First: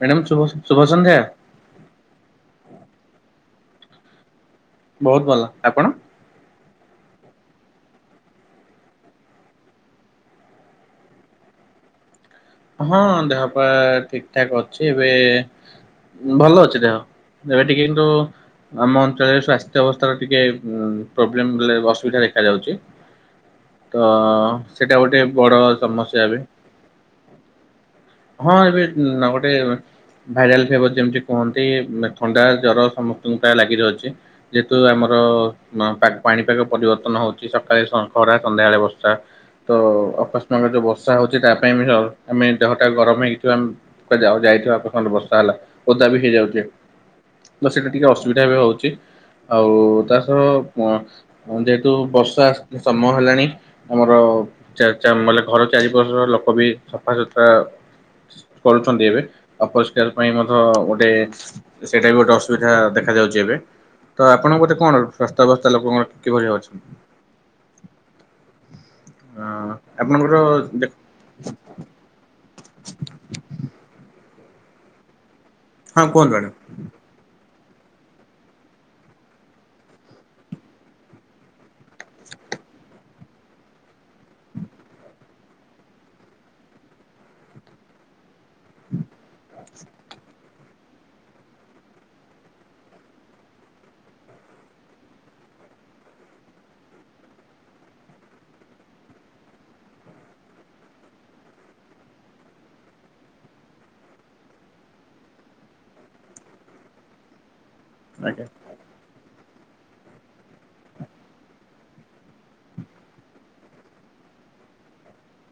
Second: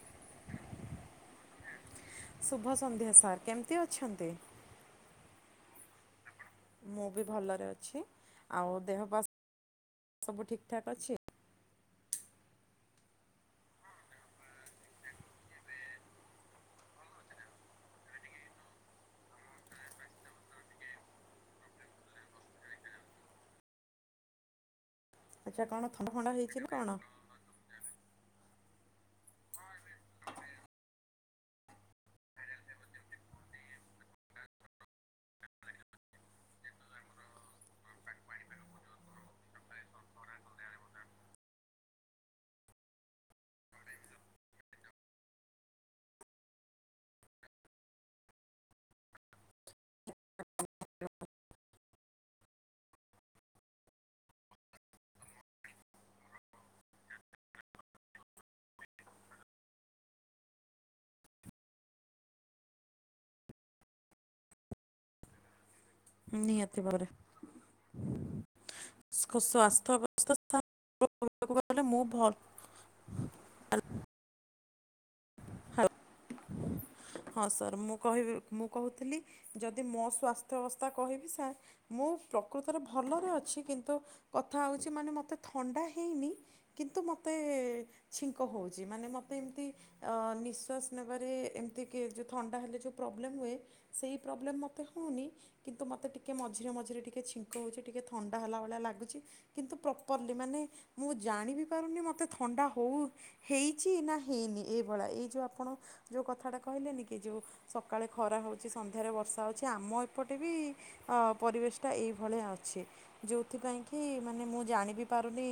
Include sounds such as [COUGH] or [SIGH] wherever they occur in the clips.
Madam ଶୁଭ ଶୁଭ ସନ୍ଧ୍ୟା। ଶୁଭ ସନ୍ଧ୍ୟା ସାର୍ କେମିତି ଅଛନ୍ତି? ବହୁତ ଭଲ ଆପଣ? ମୁଁ ବି ଭଲରେ ଅଛି ଆଉ ଦେହ ବାସ୍ ସବୁ ଠିକ ଠାକ୍ ଅଛି। ହଁ ଦେହପା ଠିକ ଠାକ୍ ଅଛି ଏବେ ଭଲ ଅଛି ଦେହ ଏବେ ଟିକେ କିନ୍ତୁ ଆମ ଅଞ୍ଚଳରେ ସୂସ୍ଥ୍ୟ ଅବସ୍ଥାର ଟିକେ ପ୍ରୋବ୍ଲେମଲେ ଅସୁବିଧା ଦେଖାଯାଉଛି। ତ ସେଇଟା ଗୋଟେ ବଡ ଆଚ୍ଛା କଣ ଥଣ୍ଡା ସମସ୍ୟା ଫଣ୍ଡା ଏବେ ହେଇଛି ନା କଣ? ହଁ ଏବେ ନା ଗୋଟେ ଭାଇରାଲ ଫିଭର ଯେମିତି କୁହନ୍ତି ଥଣ୍ଡା ଜ୍ଵର ସମସ୍ତଙ୍କ ପାଇଁ ଲାଗି ରହିଛି। ଯେହେତୁ ଆମରପା ପାଣିପାଗ ପରିବର୍ତ୍ତନ ହଉଛି ସକାଳେ ସ ଖରା ସନ୍ଧ୍ୟାବେଳେ ବର୍ଷା। ତ ଅକସ୍ମାକ ଯୋଉ ବର୍ଷା ହଉଛି ତା ପାଇଁ ବି ଆମେ ଦେହଟା ଗରମ ହେଇକି ଥିବା ଜଉ ଯାଇଥିବା ଅପଖଣ୍ଡ ବର୍ଷାହେଲା ଓଦା ବି ହେଇଯାଉଛି। ତ ସେଇଟା ଟିକେ ଅସୁବିଧା ବି ହଉଛି ଆଉ ତା ସହ ହଁ ଯେହେତୁ ବର୍ଷା ସମୟ ହେଲାଣି। ଆମର ଚାରି ଚାରି ମଲି ଘର ଚରିପଟ ଲେକବୀ ସଫାସତୁରା କରୁଛନ୍ତି ଏବେ ଅଉପରିଷ୍କାର ପାଇଁ ମଧ୍ୟ ଗୋଟେ ସେଇଟା ବି ଗୋଟେଅସୁବିଧା ଦେଖାଯାଉଛି ଏବେ ତ ଆପଣଙ୍କ ଗେଟେ କଣ ପ୍ରସ୍ତା ଅବସ୍ଥା ଲୋକଙ୍କର କିଭଲି ନିହାତି ଅଛି ଭାବରେ ହଁ ସ୍ୱାସ୍ଥ୍ୟ ଆପଣଙ୍କର ଅବସ୍ଥା ଦେଖ ଗଲେ ମୁଁ ଭଲ ହଁ କୁହନ୍ତୁ ଆଗ୍ୟ୍। ହଁ ସାର୍ ମୁଁ କହିବି ମୁଁ କହୁଥିଲି ଯଦି ମୋ ସ୍ବାସ୍ଥ୍ୟ ଅବସ୍ଥା କହିବି ସାର୍ ମୁଁ ପ୍ରକୃତରେ ଭଲରେ ଅଛି। କିନ୍ତୁ କଥା ହଉଛି ମାନେ ମତେ ଥଣ୍ଡା ହେଇନି କିନ୍ତୁ ମତେ ଛିଙ୍କ ହଉଛି ମାନେ ମତେ ଏମିତି ଅ ନିଶ୍ଵାସ ନେବାରେ ଏମିତି କି ଯେଉଁ ଥଣ୍ଡା ହେଲେ ଯେଉଁ ପ୍ରୋବ୍ଲେମ୍ ହୁଏ। ସେଇ ପ୍ରୋବ୍ଲେମ୍ ମୋତେ ହଉନି। କିନ୍ତୁ ମୋତେ ଟିକେ ମଝିରେ ମଝିରେ ଟିକେ ଛିଙ୍କ ହଉଛି ଟିକେ ଥଣ୍ଡା ହେଲା ଭଳିଆ ଲାଗୁଛି କିନ୍ତୁ ପ୍ରର୍ପରଲି ମାନେ ମୁଁ ଜାଣି ବି ପାରୁନି ମତେ ଥଣ୍ଡା ହଉ ହେଇଛି ନା ହେଇନି ଏ ଏଭଲିଆ ଏଇଯୋଉ ଆପଣଉଁ ଜଉ, କଥାଟା କହି ଲେନିକିସକାଳେ ଖରା ଆଜ୍ଞା। ହେଉଛି ସନ୍ଧ୍ୟାରେ ବର୍ଷା ଅଛି ଆମ ଏପଟେ ବି ପରିବେଶ ଟା ଏଇ ଭଳୀ ଆ ଅଛି ଯୋଉଥିପାଇଁ କି ମାନେ ମୁଁ ଜାଣି ବିି ପାରୁନି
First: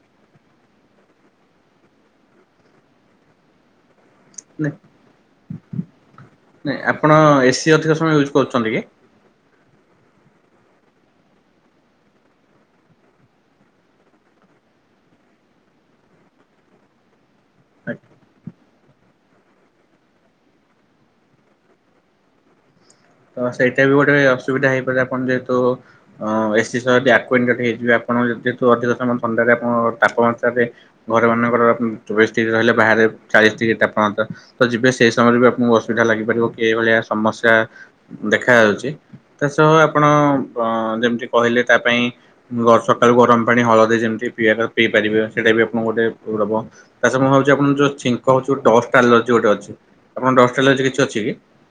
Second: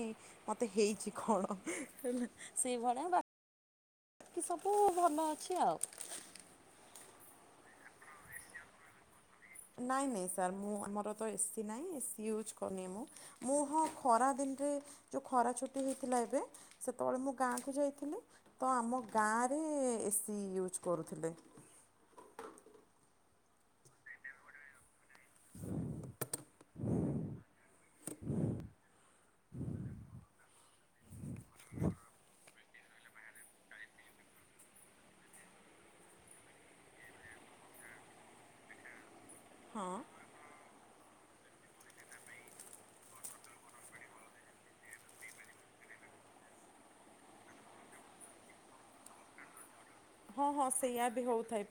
ମତେ ହେଇଛି କଣ ହଁ ହେଲା ସେଇ ଭଳିଆ ବା କି ସବୁ ଭଲ ଅଛି ଆଉ। ନାଁ ଆପଣ ଏ ସି ଅଧିକ ସମୟ ୟୁଜ୍ କରୁଛନ୍ତି କି? ନାଇଁ ନାଇଁ ସାର୍ ମୁଁ ଆମର ତ ଏ ସିି ନାହିଁ ଏସିି ୟୁଜ୍ କରିନି ମୁଁ। ମୁଁ ହଁ ଖରା ଦିନରେ ଯୋଉ ଖରା ଛୁଟି ହେଇଥିଲା ଏବେ ସେତେବେଳେ ମୁଁ ଗାଁକୁ ଯାଇଥିଲି ତ ଆମ ଗାଁରେ ଏ ସିି ୟୁଜ୍ କରୁଥିଲେ। ହ ସେଇଟା ବି ଗୋଟେ ଅସୁବିଧା ହେଇପାରେ। ଆପଣ ଯେହେତୁ ଅ ଏ ସିି ସହ ବ୍ୟକ୍ କୁଏଣ୍ଟ ହେଇଯିବେ। ଆ ଆପଣ ଯେତିକି ଥିବ ଅଧିକ ସମୟ ଥଣ୍ଡାରେ ଆପଣ ତାପମାତ୍ରାରେ ଘର ମାନଙ୍କର [UNINTELLIGIBLE] ରହିଲେ ବାହାରେ ଚାଳିଶି ଡିଗ୍ରୀ ତାପମାତ୍ରା ତ ଯିବେ ସେଇ ସମୟରେ ବି ଆପଣଙ୍କୁ ଅସୁବିଧା ଲାଗିପାରିବ କିଭଳିଆ ସମସ୍ୟା ଦେଖା ଯାଉଛି ତା ସହ ହଁ ଆପଣ ପ ଯେମିତି କହିଲେ ତା ପାଇଁ ଗ ସକାଳୁ ଗରମ ପାଣି ହଳଦୀ ଯେମିତି ପିଇବା କଥା ପିଇ ପାରିବେ ସେଇଟା ବି ଆପଣଙ୍କୁ ଗୋଟେ ପୂର୍ ଦବ। ତାସ ମୁଁ ଭାବଛି ଆପଣଙ୍କୁ ଯୋଉ ଛିଙ୍କ ହଉଛି ଡଷ୍ଟ ଆଲାର୍ଜି ଗୋଟେ ଅଛି। ଆପଣଙ୍କ ହଁ ଡଷ୍ଟ ହଁ ଆଲର୍ଜି କିଛି ସେଇଆ ଅଛି ବି କି? ହଉଥାଏ।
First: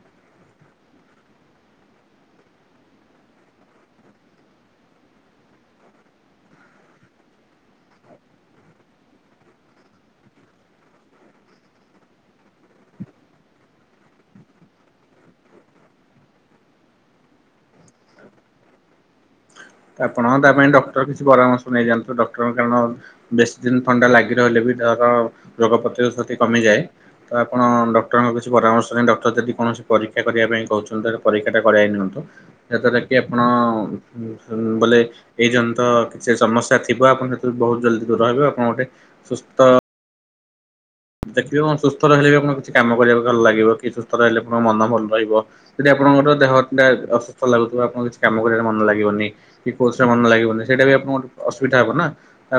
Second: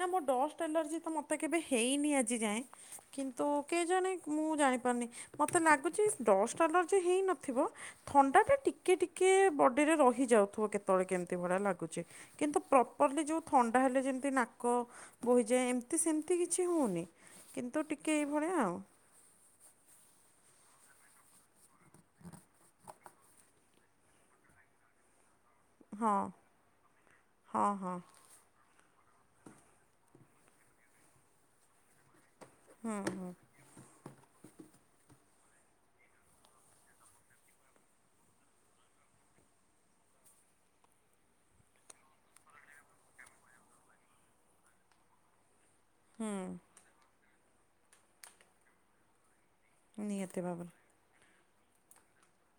ନା ମୋ ଡଷ୍ଟ ଆଲର୍ଜି ତ ମୋତେ କେବେ ହେଇନି ଆଜି ଯାଏଁ। କିନ୍ତୁ କେଜାଣି ମୁଁ ଜାଣିପାରୁନି ମତେ ଲାଗୁଛି ଡଷ୍ଟ ଆଲାର୍ଜି ହେଇନଥିବ। ଥଣ୍ଡାଟା ଟିକେ ଟିକେ ବଡିରେ ରହିଯାଉଥିବ କେତେବେଳେ କେମିତି ଭଳିଆ ଲାଗୁଛି କିନ୍ତୁ ପ୍ରପର୍ଲି ଯେଉଁ ଥଣ୍ଡା ହେଲେ ଯେମିତି ନାକ ବୋହିଯାଏ ଏମିତି ସେମିତି କିଛି ହଉନି। କିନ୍ତୁ ଟିକେ ଏଇ ଭଳିଆ ଆଉ। ଆପଣ ତା ପାଇଁ ଡକ୍ଟର କିଛି ପରାମର୍ଶ ନେଇଯାଆନ୍ତୁ ଡକ୍ଟରଙ୍କ କାରଣ ବେଶ ଦିନ ଥଣ୍ଡା ଲାଗି ରହିଲେ ବି ଡର ରୋଗ ପ୍ରତିରୋଧ ହଁ ଶକ୍ତି କମିଯାଏ ତ ଆପଣ ହଁ ହଁ ଡକ୍ଟରଙ୍କ କିଛି ପରାମର୍ଶ ନେଇ ଡ ତ ଯଦି କୌଣସି ପରୀକ୍ଷା କରିବା ପାଇଁ କହୁଛନ୍ତି ପରୀକ୍ଷାଟା କରାଇ ନିଅନ୍ତୁ ଯାହାଦ୍ଵାରା କି ଆପଣ ବୋଲେ ଏଇ ଜନ ତ କିଛି ସମସ୍ୟା ଥିବ ଆପଣ ସେଥିରୁ ବହୁତ ଜଲ୍ଦି ଦୂର ହେବେ ଆପଣ ଗୋଟେ ସୁସ୍ଥ। ଦେଖିବେ କଣ ସୁସ୍ଥ ରହିଲେ ବି ଆପଣଙ୍କୁ କିଛି କାମ କରିବାକୁ ଭଲ ଲାଗିବ କି ସୁସ୍ଥ ରହିଲେ ଆପଣଙ୍କ ମନ ଭଲ ରହିବ। ଯଦି ଆପଣଙ୍କର ଦେହଟା ଅସୁସ୍ଥ ଲାଗୁଥିବ ଆପଣଙ୍କୁ କିଛି କାମ କରିବାରେ ମନ ଲାଗିବନି। କି କୋରସରେ ମନ ନିହାତି ଲାଗିବନି ଭାବରେ। ସେଇଟା ବି ଆପଣଙ୍କ ଅସୁବିଧା ହବ ନା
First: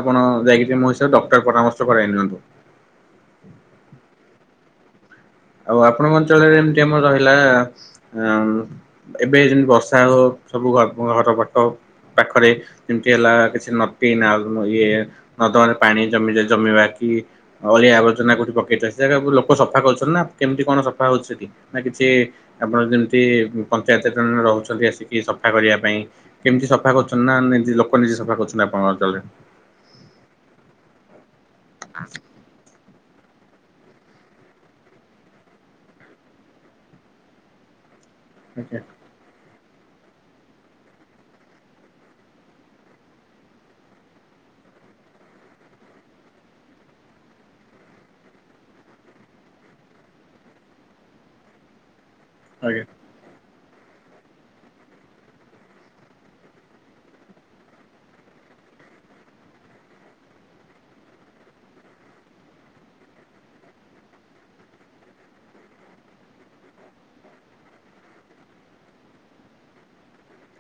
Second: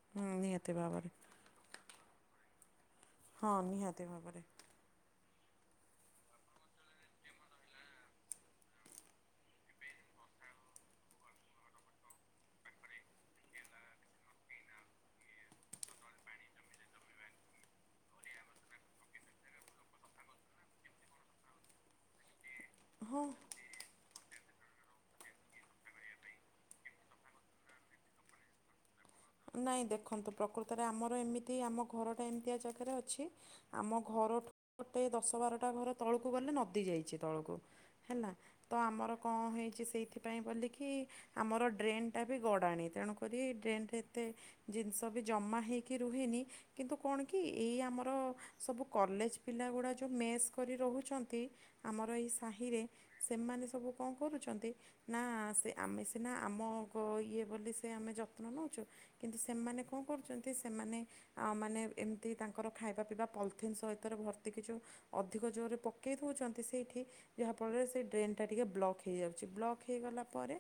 ଆପଣ ହୁଁ ଯାଇକି ନିହାତି ଟିକେ ମୋ ଭାବରେ ହିସାବ ଡ଼ ପରାମର୍ଶ କରାଇ ନିଅନ୍ତୁ। ହଁ ନିହାତି ଭାବରେ। ଆଉ ଆପଣଙ୍କ ଅଞ୍ଚଳରେ ଏମିତି ଆମର ରହିଲା ଆ ଏବେ ଯେମିତି ବର୍ଷା ହଉ ସବୁ ଘର [UNINTELLIGIBLE] ବାଟ ପାଖରେ ଯେମିତି ହେଲା କିଛି ନଟି ନାଲ ଇଏ ନଦମାରେ ପାଣି ଜମିଜା ଜମିବା କି? ଅଳିଆ ଆବର୍ଜନା କୋଠି ପକେଇଥ ସେରାଗୁ ଲୋକ ସଫା କରୁଛ ନା କେମିତି କଣ ସଫା ହେଉଛି ସେଠି ନା କିଛି ଆପଣ ଯେମିତି ହଁ ପଞ୍ଚାୟତରେ ଜଣେ ଜଣେ ରହୁଛନ୍ତି ଆସିକି ସଫା କରିବା ପାଇଁ। କେମିତି ସଫା କରୁଛନ୍ତି ନା ନିଜ ଲୋକ ନିଜେ ସଫା କରୁଛନ୍ତି ଆପଣଙ୍କ ଅଞ୍ଚଳରେ? ନାଇଁ ଦେଖନ୍ତୁ ପ୍ରକୃତରେ ଆମର ଏମିତି ଆମ ଘରଟା ଏମିତିଆ ଜାଗାରେ ଅଛି। ଆମ ଘରଠୁ ଗୋଟେ ଦଶ ବାରଟା ଘର ତଳକୁ ଗଲେ ନଦୀ ଯାଇଛି ତଳକୁ। ହେଲା ତ ଆଜ୍ଞା ଆମର କଣ ହେଇଛି ସେଇଥିପାଇଁ ବୋଲିକି ଆମର ଡ୍ରେନ୍ ଟା ବି ଗଡ଼ାଣି ତେଣୁକରି ଡ୍ରେନଟେ ଏତେ ଜିନିଷ ବି ଜମା ହେଇକି ରୁହେନି କିନ୍ତୁ କଣ କି ଏଇ ଆମର ସବୁ କଲେଜ ପିଲ ଗୁଡ଼ା ଯେଉ ମେସ୍ କରି ରହୁଛନ୍ତି ଆମର ଏଇ ସାହିରେ ସେମାନେ ସବୁ କଣ କରୁଛନ୍ତି? ନା ସେ ଆମେ ସିନା ଆମ ଗ ଇଏ ବୋଲି ସେ ଆମେ ଯତ୍ନ ନେଉଛୁ। କିନ୍ତୁ ସେମାନେ କଣ କରୁଛନ୍ତି ସେମାନେ ଆମାନେ ଏମିତି ତାଙ୍କର ଖାଇବା ପିଇବା ପଲିଥିନ୍ ସହିତରେ ଭର୍ତ୍ତି କିଛି ଓ ଅଧିକ ଜୋରରେ ପକେଇ ଦେଉଛନ୍ତି ସେଇଠି। ଯାହାଫଳରେ ସେଇ ଡ୍ରେନଟା ଟିକେ ବ୍ଲକ୍ ହେଇଯାଉଛି। ବ୍ଲକ୍ ହେଇଗଲା ପରେ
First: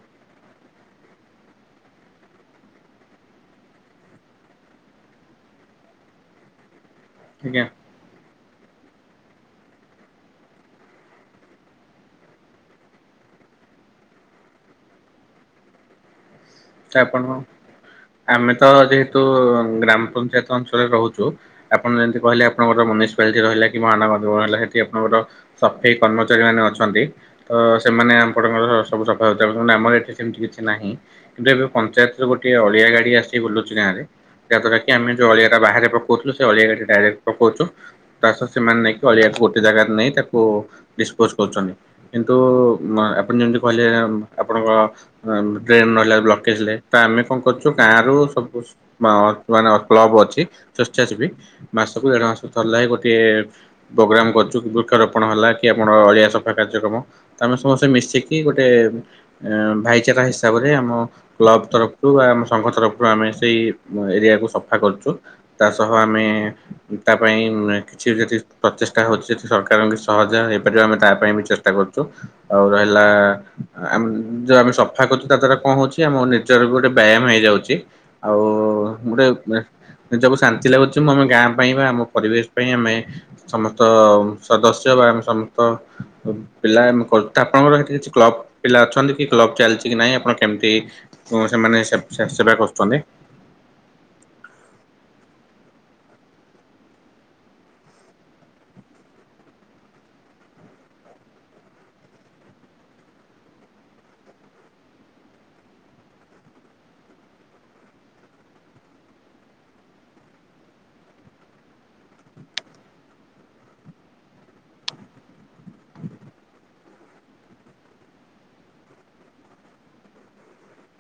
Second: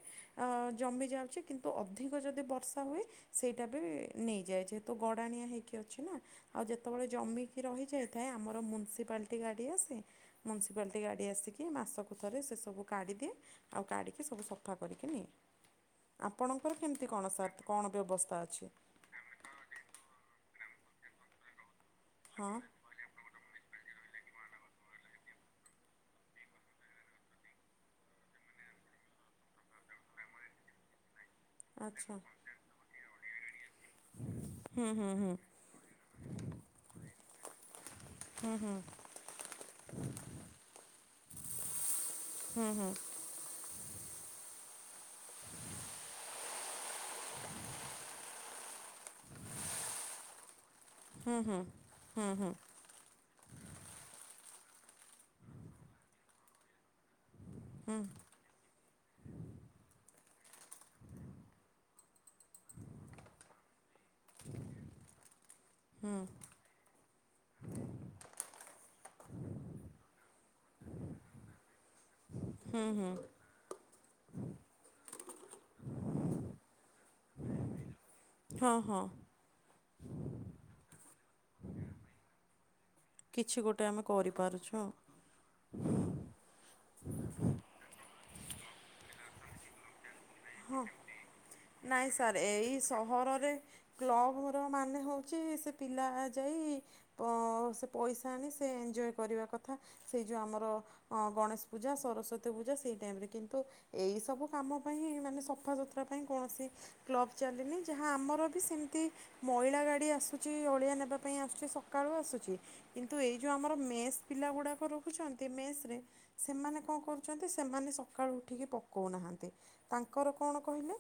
ଜମି ଯାଉଛି। କିନ୍ତୁ ଅଧିକ ଯଦି ବର୍ଷା ହୁଏ। ସେଇଟା ବି ନେଇଯାଏ ଯେହେତୁ ଗଡ଼ାଣିଆ ହେଇକି ଅଛି ନା ଆଉ ଯେତେବେଳେ ଆଜ୍ଞା ଜମିକି ରହିଯାଏ। ଥାଏ ଆମର ମ୍ୟୁନିସିପାଲିଟି ଗାଡ଼ି ଆସେ। ମ୍ୟୁନିସିପାଲିଟି ଗାଡ଼ି ଆସିକି ମାସକୁ ଥରେ ସେ ସବୁ କାଢ଼ିଦିଏ। ଆଉ କାଢିକି ସବୁ ସଫା କରିକି ନିଏ। ଆପଣଙ୍କର ଆଜ୍ଞା କେମତି ଆପଣ କଣ ସାର୍ କଣ ବ୍ୟବସ୍ଥା ଆମେ ତ ଅଛି? ଯେହେତୁ ଗ୍ରାମ ପଞ୍ଚାୟତ ଅଞ୍ଚଳରେ ରହୁଛୁ। ଆପଣ ଯେମିତି କହିଲେ ହଁ ଆପଣଙ୍କର ମନସ ପାଲିଟି ରହିଲା କି ମହା ନଗର ନିଗମ ରହିଲା ସେଠି ଆପଣଙ୍କର ସଫେଇ କର୍ମଚାରୀମାନେ ଅଛନ୍ତି। ତ ସେମାନେ ଆମଣଙ୍କର ସବୁ ସଫା ସୁତରା ହେଉନ୍ତୁ ଆମର ଏଠି ସେମିତି କିଛି ନାହିଁ। କିନ୍ତୁ ଏବେ ଆଚ୍ଛା ପଞ୍ଚାୟତରେ ଗୋଟେ ଅଳିଆଗାଡି ଆସିଛି। ବୁଲୁଛି ଗାଁରେ ଯାହା ଦ୍ୱାରା କି ଆମେ ଯଉ ଅଳିଆା ବାହାରେ ପକଉଥିଲୁ ସେ ଅଳିଆାଟି ଡାଇରେକ୍ଟ ପକଉଛୁ। ତାସତ ସେମାନେ ନେଇକି ଅଳିଆକୁ ଗୋଟେ ଜାଗାରେ ନେଇ ତାକୁ ଡିସପୋଜ କରୁଛନ୍ତି। କିନ୍ତୁ ଆପଣ ଯେମିତି କହିଲେ ଆପଣଙ୍କ ଡ୍ରେନ ରହିଲା। ବ୍ଲକେଜରେ ଆମେ କଣ କରୁଛୁ ଗାଁରୁ ସବୁ ମାନେ କ୍ଲବ ଅଛି। ସ୍ବେଛାସେବୀ ମାସକୁ ଦେଢ ମାସକୁ ଥରେ ଲେଖା ଗୋଟିଏ- ପ୍ରୋଗ୍ରାମ କରୁଛୁ। ବୃକ୍ଷରୋପଣ ହେଲା କି ଆପଣର ଅଳିଆ ସଫା କାର୍ଯ୍ୟକ୍ରମ ତ ଆମେ ସମସ୍ତେ ମିଶିକି- କି ଗୋଟେ ଭାଇଚାରା ହିସାବରେ ଆମ- କ୍ଲବ ତରଫରୁ ବା ଆମ ସଂଘ ତରଫରୁ ଆମେ ସେଇ ଏରିଆକୁ ସଫା କରୁଛୁ। ତା ସହ ଆମେ- ତା ପାଇଁ କିଛି ଯଦି ପ୍ରଚେଷ୍ଟା ହଉଛି ଯଦି ସରକାରଙ୍କ ସହଯୋଗ ହେଇପାରିବ ଆମେ ତା ପାଇଁ ବି ଚେଷ୍ଟା କରୁଛୁ ଆଉ ରହିଲା ଯଉ ଆମେ ସଫା କରୁଛୁ ତା ଦ୍ଵାରା କଣ ହଉଛି ଯେ ମୋ ନିଜର ବି ଗୋଟେ ବ୍ୟାୟାମ ହେଇଯାଉଛି ଆଉ ହଁ ହଁ। ଗୋଟେ ନିଜକୁ ଶାନ୍ତି ଲାଗୁଛି ମୁଁ ଆମ ଗାଁ ପାଇଁ ବା ଆମ ପରିବେଶ ପାଇଁ ଆମେ କିଛି ସମସ୍ତ ଗୋଟେ ଆମେ କରିପାରୁଛୁ ଆଉ। ସଦସ୍ୟ ବା ଆମେ ସମ ତ ପିଲା ଆପଣଙ୍କର ଏଠି କିଛି କ୍ଲବ ପିଲା ଅଛନ୍ତି କି କ୍ଲବ ଚାଲିଛି କି ନାଇଁ ଆପଣ- କେମିତି? ସେମାନେ ନାଇଁ ସାର୍ ସେବା ଏଇ କରୁଛନ୍ତି ସହରରେ କ୍ଲବଘର ମାନେ ହେଉଛି ସେ ପିଲା ଯାଇ ପସେ ପଇସା ଆଣି ସେ ଏଞ୍ଜୟ କରିବା କଥା ସେଇ ଯେଉଁ ଆମର ଅ ଗଣେଶ ପୂଜା ସରସ୍ଵତୀ ପୂଜା ସେଇ ଟାଇମ ରେ କିନ୍ତୁ ଏଇ ସବୁ କାମ ପାଇଁ ମାନେ ସଫାସୁତୁରା ପାଇଁ କୌଣସି କ୍ଲବ୍ ଚାଲିନି। ଯାହା ଆମର ବି ସେମିତି ମଇଳାଗାଡ଼ି ଆସୁଛି ଅଳିଆ ନେବା ପାଇଁ ଆସୁଛି ସକାଳୁ ଆସୁଛି କିନ୍ତୁ ଏଇ ଯୋଉ ଆମର ମେସ୍ ପିଲା ଗୁଡାକ ରଖୁଛନ୍ତି ମେସ ରେ। ସେମାନେ କଣ କରୁଛନ୍ତି ସେମାନେ ସକାଳୁ ଉଠିକି ପକଉନାହାନ୍ତି! ତାଙ୍କର କଣ କହିଲେ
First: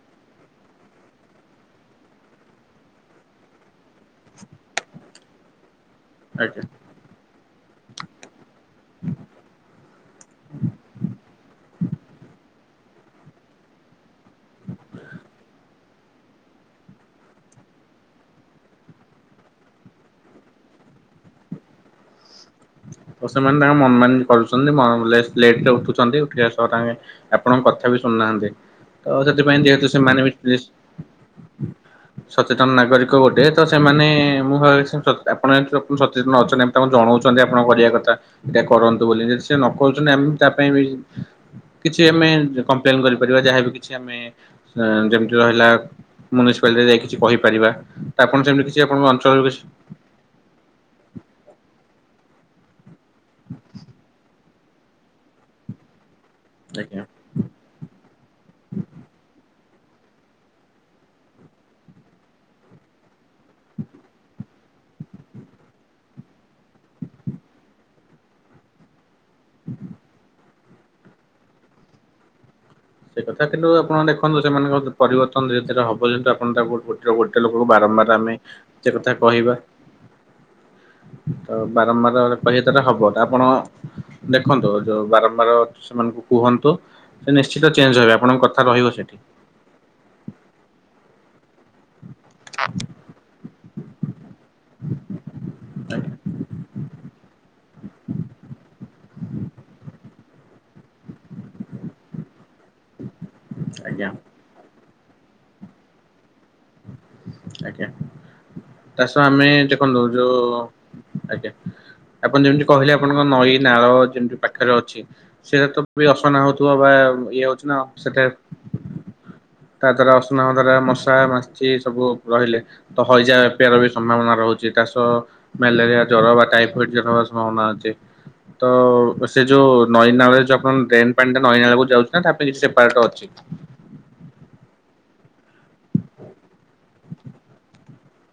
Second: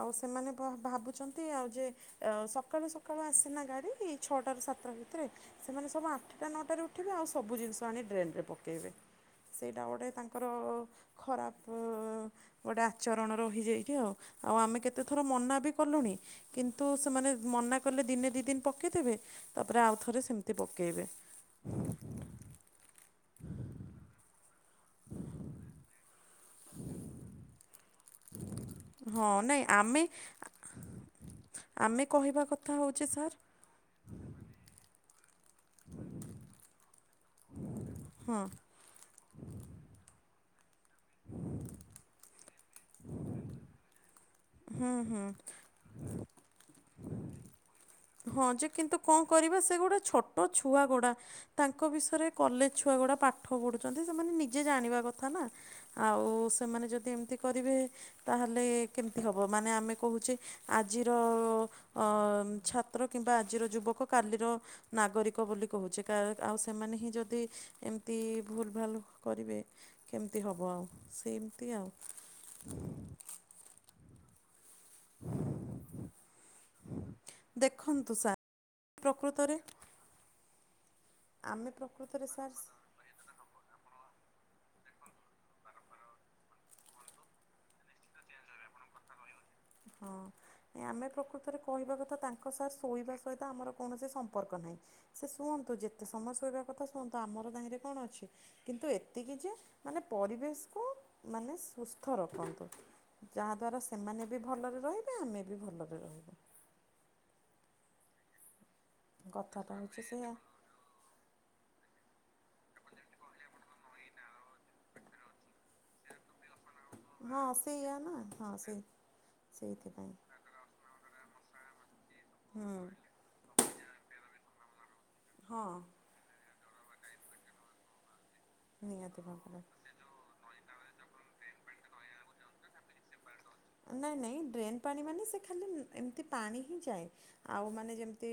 ଆଉ ସେମାନେ ଭାବୁଛନ୍ତି ଆଉ ଯେ - ସକାଳୁ ସକାଳୁ ଆସେନା ଗାଡ଼ି, ଛଅଟାରୁ ସାତଟା ଭିତରେ, ସେମାନେ ସବୁ ଆଠଟା ଆଜ୍ଞା। ନଅଟାରୁ- ଏବେ ଆଉ ସବୁ ଜିନିଷ ଆଣି ଡ୍ରେନରେ ପକେଇବେ। ସେଇଟା ଗୋଟେ ତାଙ୍କର ଖରାପ ଗୋଟେ ଆଚରଣର ଏଇଠି ଆଉ ଆଉ ଆମେ କେତେଥର ମନା ବି କଲୁଣି। କିନ୍ତୁ ସେମାନେ ମନା କଲେ ଦିନେ ଦି ଦିନ ପକେଇଦବେ ତାପରେ ଆଉ ଥରେ ସେମିତି ପକେଇବେ। ତ ସେମାନେ ତାଙ୍କ ମନମାନି କରୁଛନ୍ତି। ଲେଟରେ ଉଠୁଛନ୍ତି। ଉଠିବା ସହ ତାଙ୍କେ ଆପଣଙ୍କ କଥା- ବି ଶୁଣୁନାହାନ୍ତି ତ ହଁ ନାଇଁ ସେଥିପାଇଁ ଯେହେତୁ ସେ ଆମେ ମାନେ ଆମେ କହିବା କଥା ସଚେତନ ହେଉଛି ନାଗରିକ ସାର୍ ଗୋଟେ। ତ ସେମାନେ ମୁଁ ଭାବି ଆପଣ ଯେ ସଚେତନ ଅଛନ୍ତି ତାଙ୍କୁ ଜଣଉଛନ୍ତି ଆପଣଙ୍କ କରିବା କଥା ଏଇଟା କରନ୍ତୁ ବୋଲି ଯଦି ସେ ନ କରୁଛନ୍ତି ଆମ ତା ପାଇଁ ବି କିଛି ଆମେ କମ୍ପ୍ଲେନ କରିପାରିବା ଯାହାବି କିଛି ଆମେ ଯେମିତି ରହିଲା- ମ୍ୟନିସିପାଲିଟିରେ ଯାଇ କିଛି କହିପାରିବା ତ ଆପଣ ସେମିତି କିଛି ଆପଣଙ୍କ ଅଞ୍ଚଳରୁ କିଛି ତ ଛୁଆ ଗୋଡ଼ା ତାଙ୍କ ବିଷୟରେ କଲେଜ ଛୁଆଗୁଡା ପାଠ ପଢୁଛନ୍ତି। ସେମାନେ ନିଜେ ଜାଣିବା କଥା ନା ଆଉ ସେମାନେ ଆଜ୍ଞା। ଯଦି ଏମିତି କରିବେ, ତାହେଲେ କେମିତି ହେବ? ମାନେ ଆମେ କହୁଛେ, ଆଜିର ଅ ଛାତ୍ର, କିମ୍ବା ଆଜିର ଯୁବକ, କାଲିର ନାଗରିକ ବୋଲି କହୁଛେ଼, ଆଉ ସେମାନେ ହିଁ ଯଦି ଏମିତି ଭୁଲ ଭାଲ କରିବେ, କେମିତି ହବ ଆଉ, ସେମିତି ଆଉ ସେ କଥା କିନ୍ତୁ, ଆପଣ ଦେଖନ୍ତୁ ସେମାନଙ୍କ ପରିବର୍ତ୍ତନ ଧୀରେ ଧୀରେ ହବ ଯେହୁ, ଆପଣ ତାକୁ ଗୋଟ ଗୋଟେ ଲୋକକୁ ଦେଖନ୍ତୁ ବାରମ୍ବାର ଆମେ ସାର୍ ସେ କଥା ପ୍ରକୃତରେ କହିବା। ତ ଆମେ ପ୍ରକୃତରେ ବାରମ୍ବାର ସାର୍ କହିବା ଦ୍ଵାରା ହବ, ଆପଣ ଦେଖନ୍ତୁ ଯୋଉ ବାରମ୍ବାର ସେମାନଙ୍କୁ କୁହନ୍ତୁ। ନିଶ୍ଚିତ ସେ ଚେଞ୍ଜ ହେବେ। ଆପଣଙ୍କ କଥା ରହିବ ସେଠି। ହଁ ଆମେ ପ୍ରକୃତ ଥରେ କହିବା କଥା ତାଙ୍କ ସାର୍ ଶୋଇବା ସହିତ ଆମର କୌଣସି ସମ୍ପର୍କ ନାହିଁ। ସେ ଶୁଅନ୍ତୁ, ଯେତେ ସମୟ ଶୋଇବା କଥା ଶୁଅନ୍ତୁ। ଆମର ଜାଣିରେ କଣ ଅଛି? କିନ୍ତୁ ଏତିକି ଯେ, ମାନେ ପରିବେଶକୁ ମାନେ, ସୁସ୍ଥ ରଖନ୍ତୁ। ଯାହାଦ୍ୱାରା ଆଜ୍ଞା ସେମାନେ ବି ଭଲରେ ରହିବେ, ଆମେ ବି ଭଲରେ ରହିବୁ। ଆଜ୍ଞା ତା ସହ ଆମେ କଥାଟା ହେଉଛି ଦେଖନ୍ତୁ, ସେଇଆ ଯୋଉ ଆଜ୍ଞା, ଆପଣ ଯେମିତି କହିଲେ ଆପଣଙ୍କ ନଈ ନାଳ ଯେମିତି ପାଖରେ ଅଛି, ସେଇଟା ତ ବି ଅସନା ହଉଥିବ, ବା ଇଏ ହଉଛି ନା, ସେଟା ହ ସେ ତା ଦ୍ଵାରା ଅସନା ଦ୍ଵାରା ମଶା, ମାଛି ସବୁ ରହିଲେ ହୁଁ ତ ହଇଜା ବ୍ୟାପାର ବି ସମ୍ଭାବନା ରହୁଛି, ତା ସହ ହଁ ମ୍ୟାଲେରିଆ ଜର ବା ଟାଇଫଏଡ ଜର ହ ସମ୍ଭାବନା ଅଛି। ତ ନିହାତି ସେ ଭାବରେ। ଯୋଉ ନଈନାଳରେ ଯୋଉ ଆପଣ ଡ୍ରେନ୍ ପାଣି ଟା ନଈ ନାଳକୁ ଯାଉଛି, ନା ତା ପାଇଁ କିଛି ସେପରଟ ଅଛି? [INAUDIBLE] ନାଇଁ ନାଇଁ ଡ୍ରେନ୍ ପାଣି ମାନେ, ସେ ଖାଲି ଏମିତି ପାଣି ହିଁ ଯାଏ। ଆଉ ମାନେ ଯେମିତି,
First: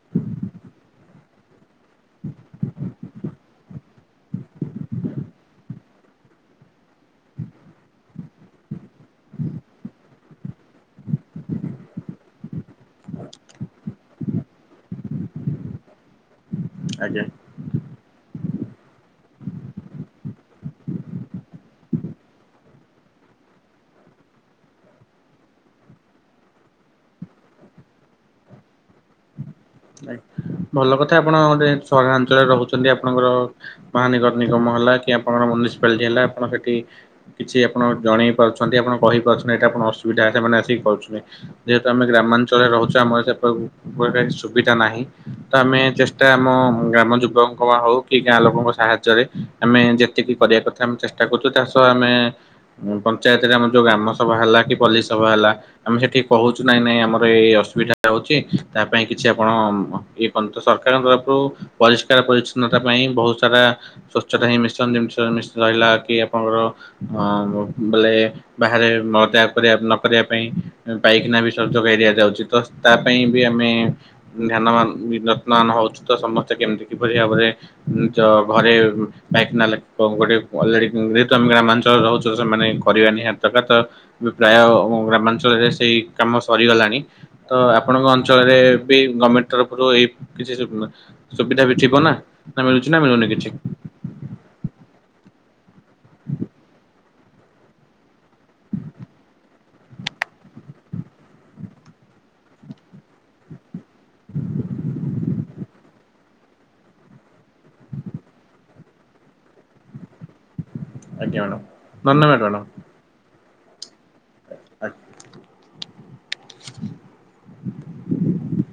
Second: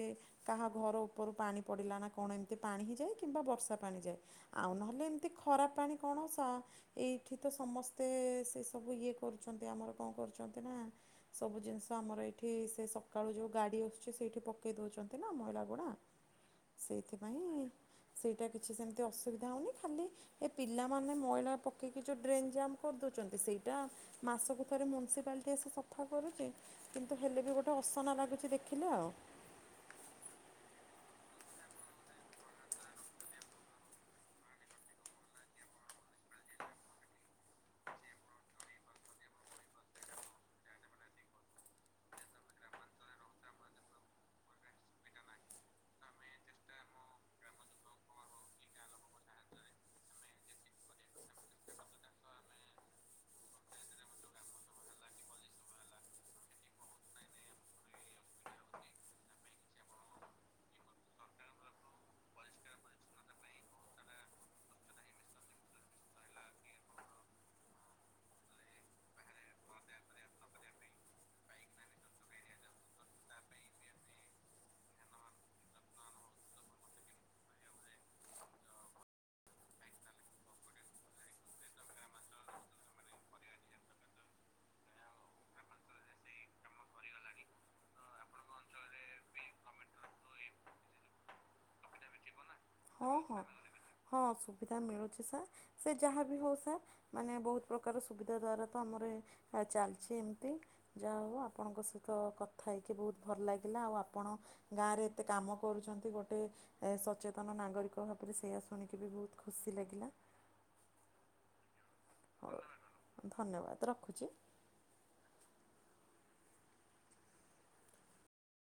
କାହା ଘର ଉପରୁ ପାଣି ପଡ଼ିଲା ନା କଣ ଏମିତି ପାଣି ହ ଯାଏ, କିମ୍ବା ବର୍ଷା ପାଣି ଯାଏ, ଆଉ ନହଲେ ହେଲେ ଏମିତି ଖରାପ ପାଣି କଣ ସା ଏଇଠି ତ ସମସ୍ତେ ସେ ସବୁ ଇଏ କରୁଛନ୍ତି, ଆମର କଣ କରୁଛନ୍ତି ନା ସବୁ ଜିନିଷ ଆମର ଏଇଠି, ସେ ସକାଳୁ ଯେଉଁ ଗାଡ଼ି ଆସୁଛି, ସେଇଠି ପକାଇ ଦେଉଛନ୍ତି ନା ମଇଳା ଗୁଡା [INAUDIBLE] ଆଜ୍ଞା। ସେଇଥିପାଇଁ, ସେଇଟା କିଛି ସେମିତି ଅସୁବିଧା ହେଉନି। ଖାଲି ଏ ପିଲାମାନେ ମଇଳା ପକେଇକି ଯେଉଁ ଡ୍ରେନ୍ ଜାମ୍ କରିଦେଉଛନ୍ତି। ସେଇଟା ମାସକୁ ଥରେ ମ୍ୟୁନିସିପାଲିଟି ଆସି ସଫା କରୁଛି। କିନ୍ତୁ ହେଲେ ବି ଗୋଟେ ଅସନା ଲାଗୁଛି ଦେଖିଲେ ଆଉ। ଆଜ୍ଞା ଭଲ କଥା ଆପଣ ଗୋଟେ ସହରାଞ୍ଚଳରେ ରହୁଛନ୍ତି ଆପଣଙ୍କର ମହାନଗର ନିଗମ ହେଲା, କି ଆପଣଙ୍କର ମୁନିସିପାଲିଟି ହେଲା, ଆପଣ ସେଠି କିଛି ଆପଣ ଜଣେଇ ପାରୁଛନ୍ତି, ଆପଣ କହିପାରୁଛନ୍ତି, ଏଇଟା ଆପଣ ଅସୁବିଧା ସେମାନେ ଆସିକି ପାରୁଛନ୍ତି। ଯେହେତୁ ଆମେ ଗ୍ରାମାଞ୍ଚଳରେ ରହୁଛୁ, ଆମର ସେପଟେ ସୁବିଧା ନାହିଁ। ତ ଆମେ ଚେଷ୍ଟା, ଆମ ଗ୍ରାମ ଯୁବଙ୍କ ହଉ, କି ଗାଁ ଲୋକଙ୍କ ସାହାଯ୍ୟରେ ଆମେ ଯେତିକି କରିବା କଥା, ଆମେ ଚେଷ୍ଟା କରୁଛୁ, ଚାଷ ଆମେ ପଞ୍ଚାୟତରେ ଆମର ଯୋଉ ଗ୍ରାମ ସବ ହେଲା, କି ପଲୀ ସବା ହେଲା ଆମେ ସେଠିକି କହୁଛୁ ନାଇଁ, ନାଇଁ ଆମର ଏଇ ଅସୁବିଧା ହଉଛି, ତା ପାଇଁ କିଛି ଆପଣ ଇଏ ପର୍ଯ୍ୟନ୍ତ ସରକାରଙ୍କ ତରଫରୁ, ପରିଷ୍କାର ପରିଚଛନ୍ନତା ପାଇଁ ବହୁତ ସାରା ସ୍ଵଚ୍ଛତା ହିଁ ମିଶନ ରହିଲା, କି ଆପଣଙ୍କର ବୋଲେ ବାହାରେ ମଳତ୍ୟାଗକରିବା ନ କରିବା ପାଇଁ। ପାଇଖାନା ବି ସ ଯୋଗାଇ ଦିଆଯାଉଛି, ତ ତା ପାଇଁ ବି ଆମେ ଧ୍ୟାନବନା ଯତ୍ନ ନ ହଉଛୁ ତ ସମସ୍ତେ କେମିତି କିପରି ଭାବରେ ତ ଘରେ ପାଈଖୀନା, ଲାଟିନ, ଗୋଟେ ଅଲରେଡି ଯେହତୁ ଆମେ ଗ୍ରାମାଞ୍ଚଳରେ ରହୁଛୁ ସେମାନେ କରିବା ନିିହାତୀ ଦରକାର ତ ପ୍ରାୟ ଗ୍ରାମାଞ୍ଚଳରେ ସେଇ କାମ ସରିଗଲାଣି ତ ଆପଣଙ୍କ ଅଞ୍ଚଳରେ ବି ଗଭର୍ଣ୍ଣମେଣ୍ଟ ତରଫରୁ ଏଇ କିଛି ସୁବିଧା ବି ଥିବ ନା ନା ମିଳୁଛି ନା ହଁ ମିଳୁନି ହଁ କିଛି। ହଁ ସୁବିଧା ମିଳୁଛି ସାର୍ ସେ ଯାହା ବିି ହେଉ ସାର୍ ମାନେ ବହୁତ ପ୍ରକାର ସୁବିଧା ଦ୍ଵାରା ତ ଆମର ଚାଲିଛି ଏମିତି। ଯାହା ହଉ ଆପଣଙ୍କ ସହିତ କଥା ହେଇକି ବହୁତ ଭଲ ଲାଗିଲା ଆଉ ଆପଣ ଗାଁ ରେ ଏତେ କାମ କରୁଛନ୍ତି ଗୋଟେ ଏ ସଚେତନ ନାଗରିକ ଭାବରେ ସେଇୟା ଶୁଣିକି ବି ବହୁତ ଖୁସି ଲାଗିଲା। ଆଜ୍ଞା ଧନ୍ୟବଦ ହଉ ମାଡାମ। ଧନ୍ୟବାଦ ରଖୁଛି। ଆଜ୍ଞା।